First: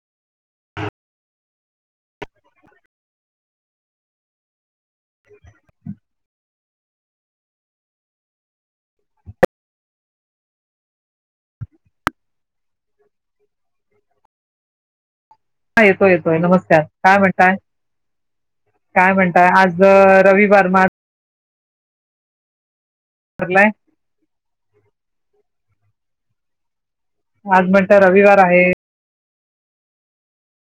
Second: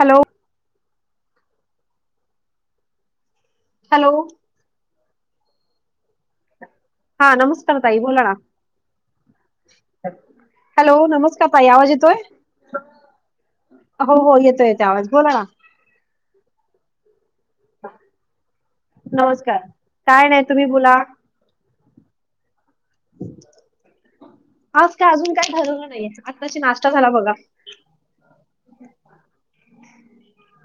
Hello. Hello. [inaudible] हा नमस्कार ताई बोला ना. हॅलो! नमस्कार ताई आवज येतोय? हो, हो येतोय, येतोय आवाज बोला ना. हा येतोय, येतोय नमस्कार काय म्हणताय? काय म्हणताय? नमस्कार आज काय नाही तुम्ही रविवार मं आज बोला भरलाय. आज काय अजून काही ठरवलं नाही आत्ताची नाश्ता झाला बघा. आज म्हणता रविवार आहे.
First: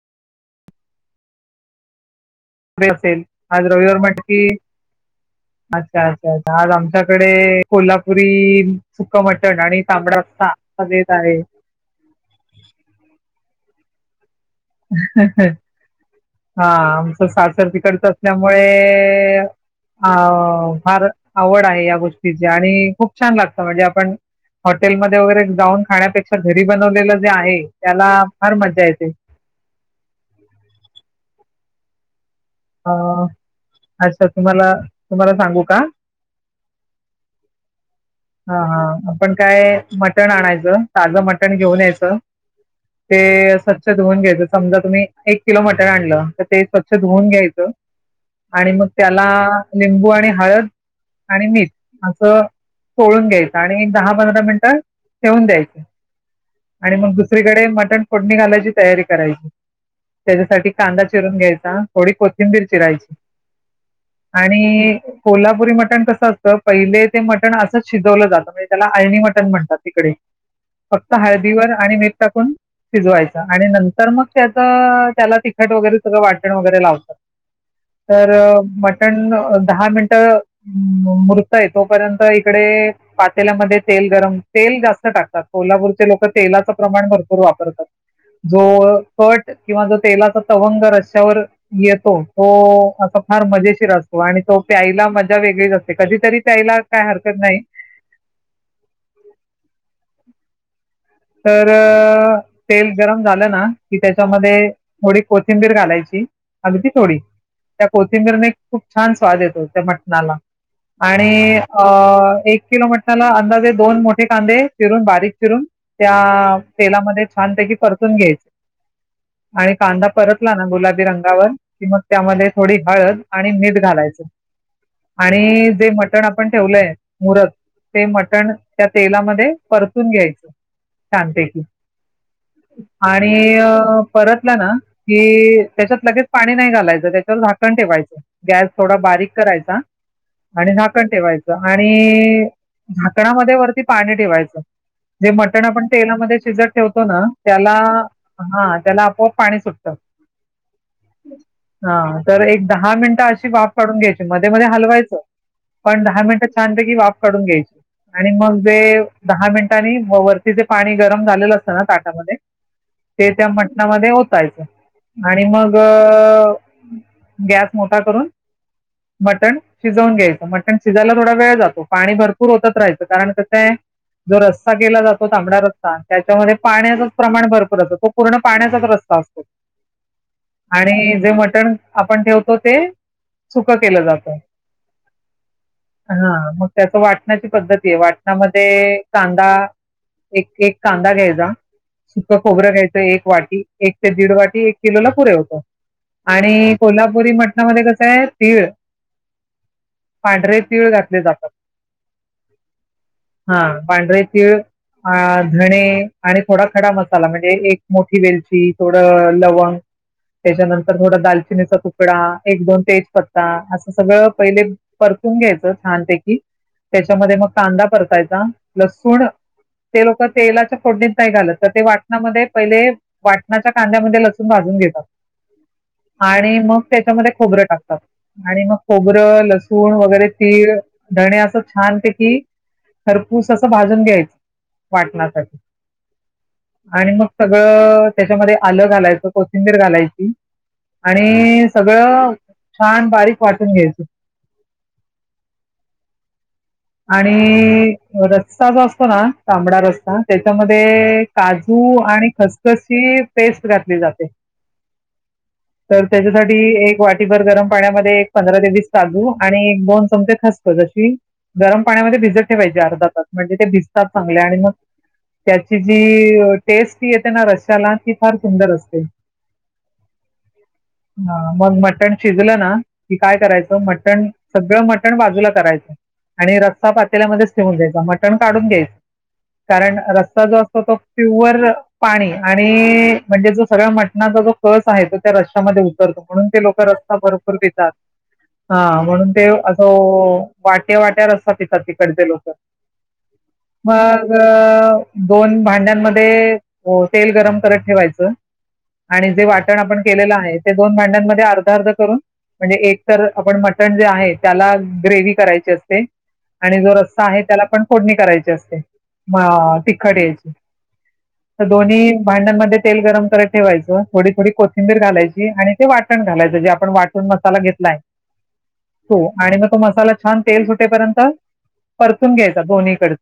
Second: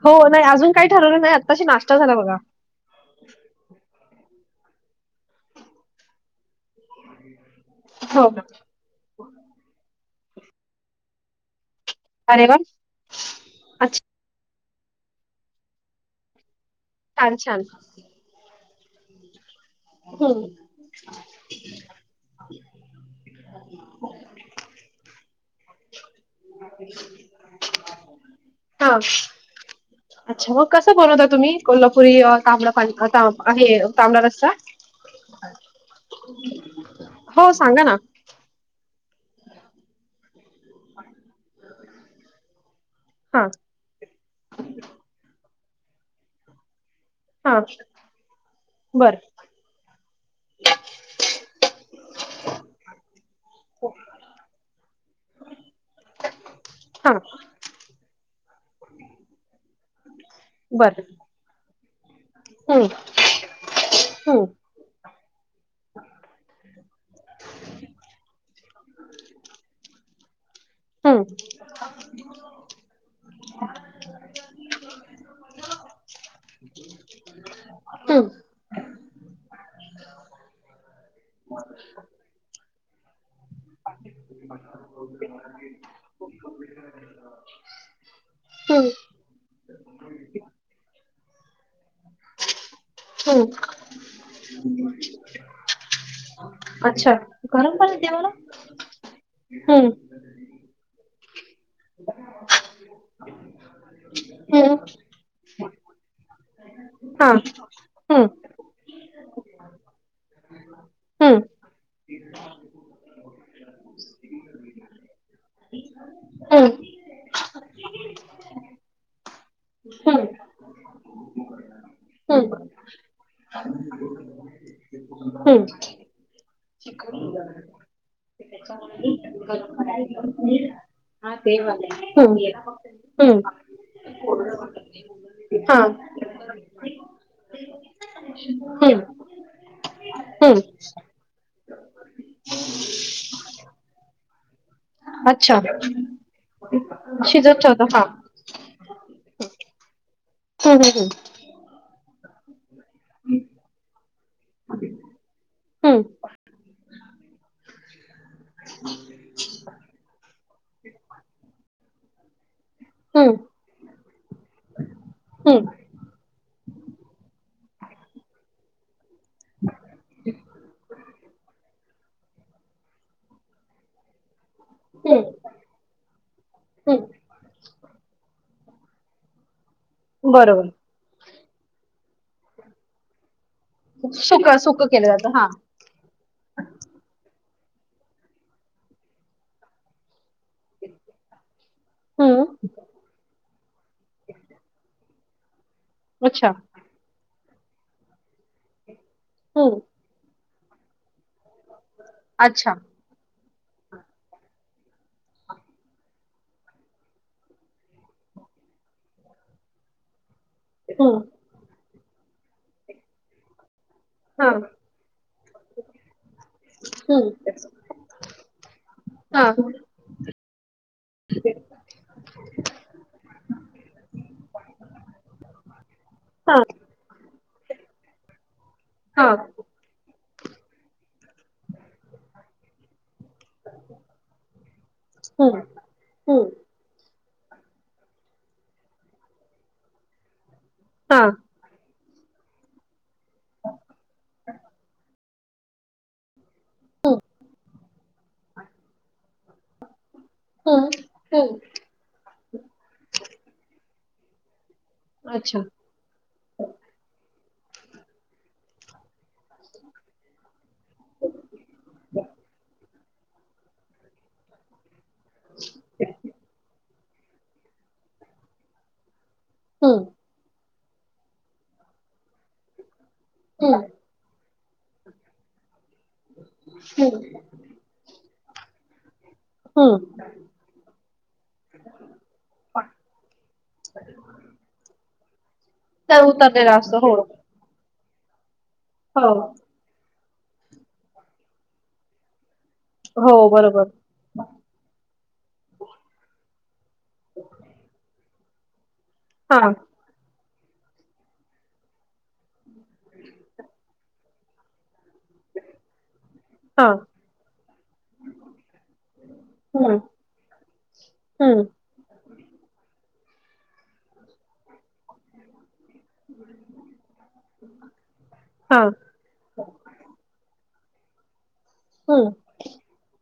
हो नाही अजून काही ठरवलं नाही आत्ताशी नाश्ता झाला बघा. असेल, आज रविवार म्हटलं की. अच्छा! अच्छा! अच्छा! आज आमच्याकडे हो का कोल्हापुरी सुकं मटण आणि तांबडा रस्सां देत आहे. अरे वा! अच्छा. हा आमचं छान छान सासर तिकडच असल्यामुळे अ हम्म फार आवड आहे या गोष्टीची आणि खूप छान लागतं म्हणजे आपण हॉटेलमध्येध्ये वगैरे जाऊन खाण्यापेक्षा घरी बनवलेलं जे आहे त्याला फार मज्जा हा येते. अच्छा मग कसं बनवता तुम्ही कोल्हापुरी तांबडा [unintelligible] आता अ आहे तांबडा अच्छा रसा. तुम्हाला तुम्हाला सांगू का हो सांगा ना. हा हा आपण काय मटण आणायचं ताजं मटण घेऊन यायचं. ते हा स्वच्छ धुऊून घ्यायचं समजा तुम्ही एक किलो मटन आणलं तर ते स्वच्छ धुऊन हा घ्यायचं. आणि मग बर त्याला लिंबू आणि हळद आणि मीठ असं उकळून घ्यायच आणि दहा पंधरा मिनट ठेवून द्यायचं आणि हा मग दुसरं तिकडे मटण फोडणी घालायची तयारी करायची त्याच्यासाठी बर कांदा चिरून घ्यायचा. थोडी कोथिंबीर हम्म चिरायची. हम्म आणि कोल्हापुरी मटण कसं असतं. पहिले ते मटण असंच शिजवलं जात. म्हणजे त्याला आळणी मटण म्हणतात तिकडे फक्त हम्म हळदीवर आणि मीठ टाकून. शिजवायचं आणि नंतर मग त्याच त्याला तिखट वगैरे सगळं वाटण वगैरे लावतात. हम्म तर मटण दहा मिनटं मुरतय तोपर्यंत इकडे पातेल्यामध्ये तेल गरम तेल जास्त टाकतात. कोल्हापूरचे लोक तेलाचं प्रमाण भरपूर वापरतात. हम्म जो कट किंवा जो तेलाचा तवंग रस्यांवर येतो तो असा फार हम्म मजेशीर असतो आणि तो प्यायला मजा वेगळीच असते कधीतरी प्यायला काय अच्छा हरकत नाही गरम पाणी दया. बरं हं तर तेल गरम झालं ना, की त्याच्यामध्ये हम्म थोडी कोथिंबीर घालायची. अगदी थोडी हा त्या हम्म कोथिंबीरने खूप छान स्वाद येतो. त्या मटणाला आणि हम्म अ एक किलो मटनाला अंदाजे दोन मोठे कांदे चिरून बारीक चिरून त्या हम्म तेलामध्ये छानपैकी परतून घ्यायचे. आणि कांदा हम्म परतला ना गुलाबी रंगावर कि मग त्यामध्ये थोडी हम्म हळद आणि मीठ घालायच हम्म आणि जे मटण मटण आपण ठेवलंय मुरत ते मटण त्या तेलामध्ये परतून घ्यायचं. हा छानपैकी तेेल वाले आणि परतला ना. कि हा त्याच्यात लगेच पाणी नाही घालायचं त्याच्यावर झाकण ठेवायचं. गॅस थोडा हम्म बारीक करायचा. हम्म, आणि झाकण ठेवायचं आणि झाकणामध्ये वरती पाणी ठेवायच. ते मटण अच्छा कारण आपण तेलामध्ये शिजत ठेवतो. ना शिजत त्याला ठेवता हा हा त्याला आपोआप पाणी सुटतं. हम्म हम हम हा तर एक दहा मिनिटं अशी वाफ काढून घ्यायची मध्ये मध्ये हलवायचं. हम्म पण दहा मिनटं छानपैकी वाफ काढून घ्यायची आणि मग तेे दहा मिनिटांनी मग वरती तिथे पाणी गरम झालेलं असतं ना ताटामध्ये हम्म ते हम्म त्या मटणामध्ये ओतायचं आणि हम्म मग गॅस मोठा करून, मटण शिजवून घ्यायचं. मटण शिजायला थोडा वेळ जातो पाणी भरपूर ओतच राहायचं कारण कसं आहे. जो रस्ता केला जातो. हम्म तांबडा रस्सा त्याच्यामध्ये पाण्याचच हम्म प्रमाण भरपूर असतं तो पूर्ण पाण्याचाच रस्ता असतो. बरोबर आणि जे मटण आपण ठेवतो ते सुख केलं जातं. सुक सुक केलं जातं हा हा मग त्याच वाटणाची पद्धती आहे वाटणामध्ये कांदा, एक एक कांदा घ्यायचा, सुक हम्म खोबरं घ्यायचं एक वाटी एक ते दीड वाटी एक किलो ला पुरे होत. अच्छा आणि कोल्हापुरी मटणामध्ये कसंय. तीळ, हो पांढरे तीळ घातले जातात. अच्छा हा पांढरे तीळ अ धणे आणि थोडा खडा मसाला म्हणजे एक मोठी वेलची, थोडं लवंग त्याच्यानंतर हम्म थोडा दालचिनीचा तुकडा, एक दोन तेजपत्ता अस सगळं हा पहिले परतून घ्यायचं छानपैकी त्याच्यामध्ये मग हम्म कांदा परतायचा लसूण, हा. ते लोक तेलाच्या फोडणीत नाही घालत तर ते वाटणामध्ये पहिले वाटणाच्या कांद्यामध्ये लसूण भाजून घेतात, हा आणि मग- त्याच्यामध्ये खोबरं टाकतात, आणि मग हा खोबरं ल सूण वगैरे तीळ धणे असं छानपैकी खरपूस असं भाजून घ्यायचं. वाटण्यासाठी. हम्म हम्म आणि मग सगळं त्याच्यामध्ये आलं घालायचं, कोथिंबीर घालायची. हा आणि सगळं छान बारीक वाटून घ्यायच. आणि रस्सा जो असतो ना, तांबडा रस्सा हं. त्याच्यामध्ये हं. काजू आणि खसख ही पेस्ट घातली जाते. अच्छा! तर त्याच्यासाठी एक वाटीभर गरम पाण्यामध्ये एक पंधरा ते वीस काजू आणि एक दोन चमचे खस सदशी गरम पाण्यामध्ये भिजत ठेवायेचे अर्धा तास. म्हणजे ते भिजतात चांगले आणि मग त्याची जी टेस्ट तरी येते ना रशियाला ती फार सुंदर असते. हम. ह मग मटण शिजलं ना की काय हं. करायचं, मटण सगळं मटण बाजूला करायचं. आणि रस्सा हं. पातेल्यामध्येच ठेवून द्यायचा मटण काढून घ्यायचं, हं. कारण रस्सा जो असतो तो प्युअर पाणी आणि म्हणजे जो सगळ्या मटणाचा जो कस आहे तो त्या रश्यामध्येत तर म्हणून ते उतरलेला लोक असतो. रस्ता हो. भरपूर देतात, हा म्हणून हो. ते अस वाट ते वाट्यार असतात तिथं तिकडचे लोक. हो बरोबर. मग दोन भांड्यांमध्ये तेल गरम करत ठेवायचं. आणि जे हां. वाटण आपण केलेलं आहे, ते दोन भांड्यांमध्ये अर्ध अर्ध करून- म्हणजे एक तर आपण मटण जे आहे त्याला ग्रेव्ही करायची असते. आणि जो हां. रस्सा आहे त्याला पण फोडणी करायची असते. ममम हं. तिखट ह्यची त हं. दोन्ही भांड्यांमध्ये तेल गरम करत ठेवायचं थोडी थोडी कोथिंबीर घालायची आणि ते वाटण घालायचं जे आपण वाटून मसाला घेतला आहे हां. तो आणि मग तो मसाला छान तेल सुटेपर्यंत परतून हं. घ्यायचा दोन्हीकड,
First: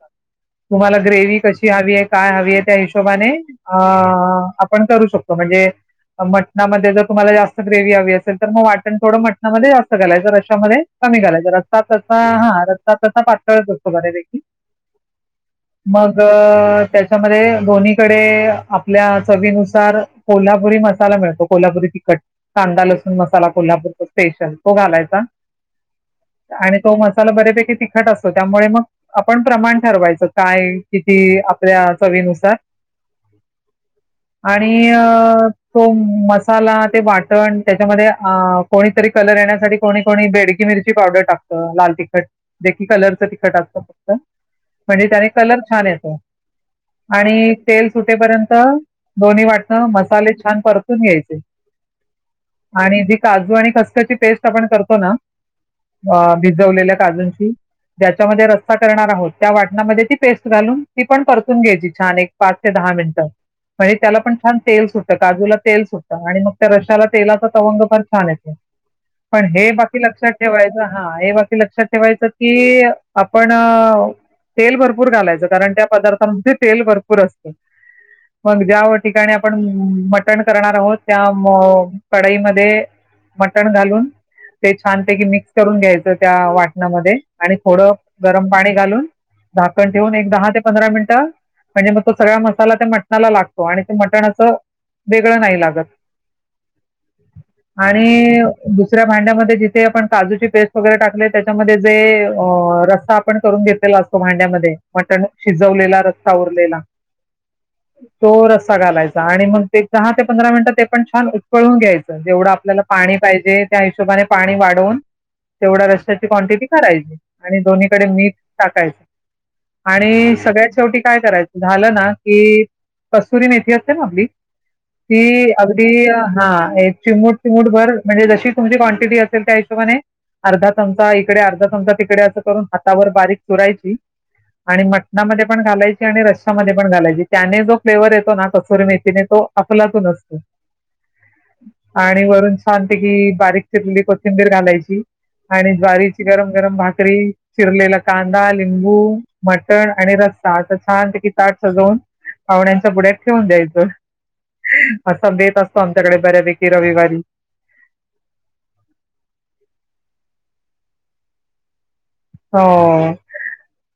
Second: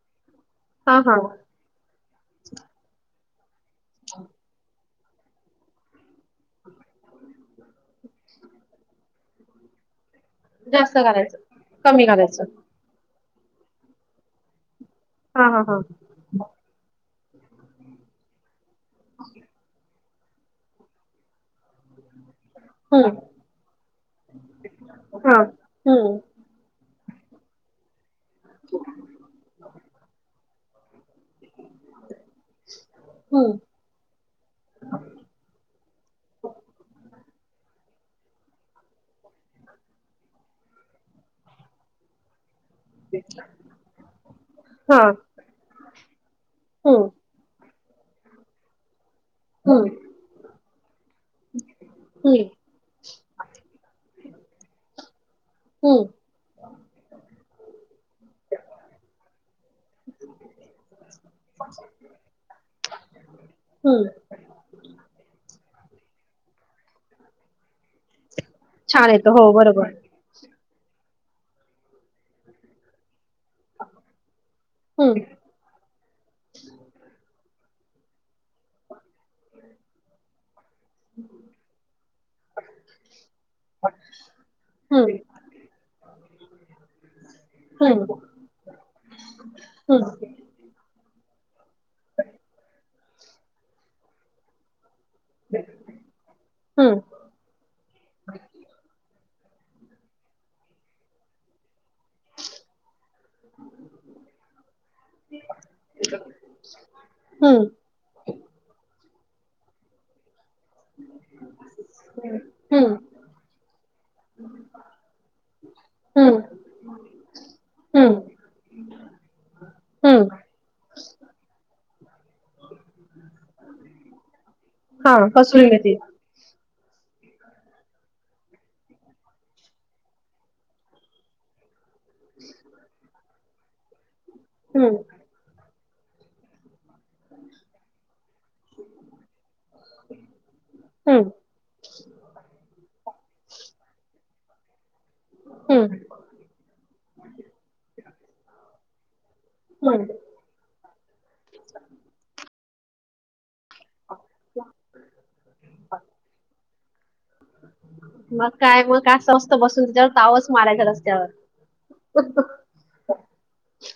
तुम्हाला हां, हां. ग्रेवी कशी किती हवी आहे काय हवी आहे त्या हिशोबाने, अअअ आपण करू शकतो म्हणजे मटणामध्ये जर तुम्हाला जास्त ग्रेवी हवी असेल तर मग वाटण थोडं मटणामध्ये जास्त घालायच रश् त्याच्यामध्ये जास्त कमी घालायचं रस्सा कमी तसा, घालायचं. हां रस्सा तसा पातळच असतो बऱ्यापैकी. हां हां हां अअअ त्याच्यामध्ये दोन्हीकडे आपल्या चवीनुसार कोल्हापुरी मसाला मिळतो, कोल्हापुरी तिखट. कांदा हं. लसूण मसाला कोल्हापूरचा स्पेशल तो घालायचा, हां. हं. आणि तो मसाला बऱ्यापैकी तिखट असतो, त्यामुळे मग आपण प्रमाण ठरवायचं काय किती, आपल्या चवीनुसार हं. आणि तो मसाला ते वाटण त्याच्यामध्ये अ कोणीतरी कलर येण्यासाठी कोणी कोणी बेडकी मिरची पावडर टाकतं, लाल तिखट, देखील कलरचं तिखट असतं फक्त म्हणजे हां. त्याने कलर छान येतो. हं. आणि तेल सुटेपर्यंत दोन्ही वाटणं हं. मसाले छान परतून घ्यायचे. हं. आणि जी काजू आणि खसखसची पेस्ट आपण करतो ना हं. अ भिजवलेल्या काजूंची ज्याच्यामध्ये रस्सा करणार आहोत, त्या वाटणामध्ये ती पेस्ट घालून ती पण परतून घ्यायची छान एक पाच ते दहा मिनिटं, म्हणजे हं. त्याला पण छान तेल सुट तर काजूला तेल सुटत आणि मग त्या रश्शाला तेलाचा तवंग फार छान येतो, छान येतो. पण हो हे बरोबर. बाकी लक्षात ठेवायचं हां हे बाकी लक्षात ठेवायचं की आपणं तेल भरपूर हं. घालायचं कारण त्या पदार्थांमध्ये तेल भरपूर असतं. मग ज्या ठिकाणी आपण मटण करणार आहोत त्या मग कढईमध्ये मटण घालून, ते हं. छानपैकी मिक्स करून घ्यायच त्या वाटणामध्ये आणि थोडं हं. गरम पाणी घालून झाकण हं. ठेवून एक दहा ते पंधरा मिनिटं, म्हणजे मग तो सगळा मसाला त्या मटणाला लागतो आणि ते मटण असं वेगळं नाही लागत. हं. आणिईई दुसऱ्या भांड्यामध्ये जिथे आपण काजूची पेस्ट वगैरे टाकलेय त्याच्यामध्ये जेजेजे अअ रस्सा आपण करून घेतलेला असतो भांड्यामध्ये मटण शिजवलेला रस्सा उरलेला हं. तो रस्सा घालायचा आणि मग ते दहा ते पंधरा मिनिटं ते पण छान उकळून घ्यायचं, जेवढं आपल्याला हं. पाणी पाहिजे त्या हिशोबाने पाणी वाढवून तेवढ्या रश्शची हं. क्वांटिटी करायची आणि दोन्हीकडे हं. मीठ टाकायचे. हं. आणिईई सगळ्यात शेवटी काय करायचं झालं ना की कसुरी मेथी असते बघ आपली, हा ती कसुरी अगदी मेथी [unintelligible] हां एक चिमुूट मूठभर म्हणजे जशी तुमची क्वांटिटी असेल त्या हिशोबाने, अर्धा चमचा इकडे अर्धा चमचा तिकडे असं करून हातावर बारीक चुरायची आणि हम्म मटणामध्ये पण घालाय ती आणि रश्या मध्ये पण घालायची. त्याने जो फ्लेवर येतो ना कसूरी मेथीने तो अफलातून असतो. हम्म आणि वरून छानपैकी बारीक चिरलेली कोथिंबीर घालायची. आणि हम्म ज्वारीची गरम गरम भाकरी चिरलेला कांदा लिंबू मटण हम्म आणि रस्सा असा छानपैकी ताट सजवून पावण्यांच्या पुड्यात ठेवून द्यायचं. [unintelligible] असा बेत असतो आमच्याकडे बऱ्यापैकी रविवारी. मग काय, मग काय स्वस्थ बसून त्याच्यावर तावच मारायचा रस्यावर. हो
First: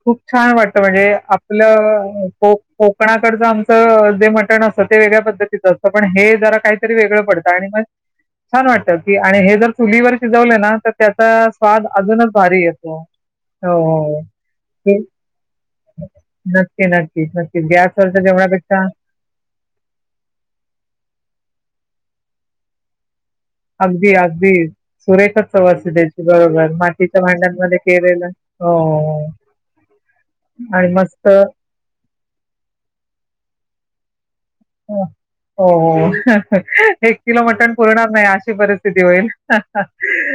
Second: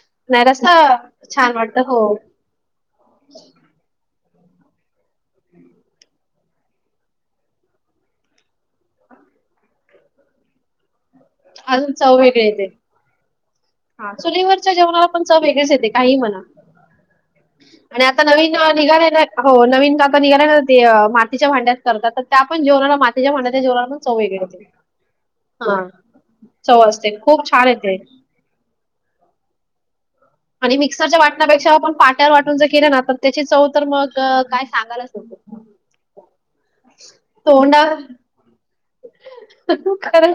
खूप नाही छान रस्ता वाटत म्हणजे छान वाटत हो आपलं प कोकणाकडचं आमचं जे मटण असतं ते वेगळ्या पद्धतीचं असतं पण हे जरा काही वेगळ पडत आणि मग छान वाटत की आणि हे जर चुलीवर शिजवलं ना तर त्याचा स्वाद अजून चव अजूनच वेगळी भारी येते येतो हा हो. चुलीवरच्या ते जेवणाला पण चव वेगळीच येते ते काही म्हणा नक्की नक्कीच नक्कीच आणि गॅसवरच्या आता नवीन जेवणापेक्षा निघालय ना हो नवीन आता निघालय ना मातीच्या भांड्यात करतात तर त्या पण जेवणाला मातीच्या भांड्यात अगदी अगदी सुरेखच चव हा असते त्याची बरोबर चव असते मातीच्या खूप छान भांड्यांमध्ये येते केलेलं हो हो आणि मिक्सरच्या वाटण्यापेक्षा आपण पाट्यावर वाटून जर केलं ना तर त्याची चव तर मग काय सांगायलाच नको हो हो एक किलो मटण तोंडा पुरणार नाही अशी परिस्थि खरं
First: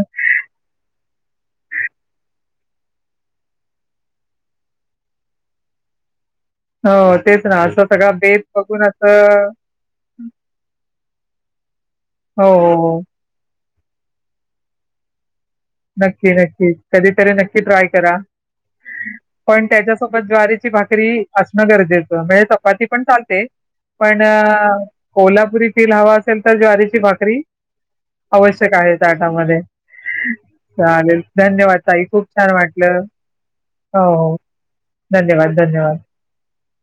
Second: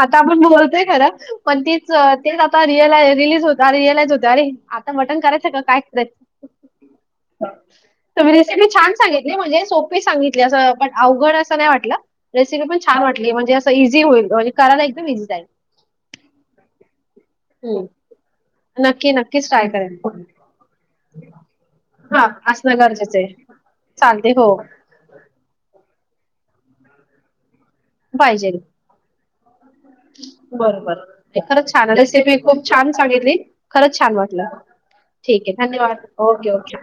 आता आपण बोलतोय खर पण तीच तेच आता रिअला रिलीज होत रिअलाइज होत अरे आता मटण करायचंय का काय‌ करायचं हो, तेच ना असं सगळा बेेत बघून असं मी सांगितली असं पण अवघड असं नाही वाटलं, हो, रेसिपी हो. पण हो. छान वाटली. हे म्हणजे असं इझी होईल, म्हणजे करायला एकदम इझी जाईल. नक्की नक्की कधीतरी नक्की ट्राय हो. करा नक्की नक्कीच पण ट्राय करेन त्याच्यासोबत ज्वारीेची भाकरी असणं गरजेचं हा म्हणजे असणं चपाती पण गरजेचं आहे. चालते पण चालते हो कोल्हापुरीतील हवा असेल तर ज्वारीची भाकरी पाहिजे आवश्यक आहे ताटामध्ये चालेल खरंच धन्यवाद छान ताई खूप रेसिपी छान वाटलं सांगितली. खरंच हो छान हो वाटलं ठीक धन्यवाद आहे धन्यवाद ओके ओके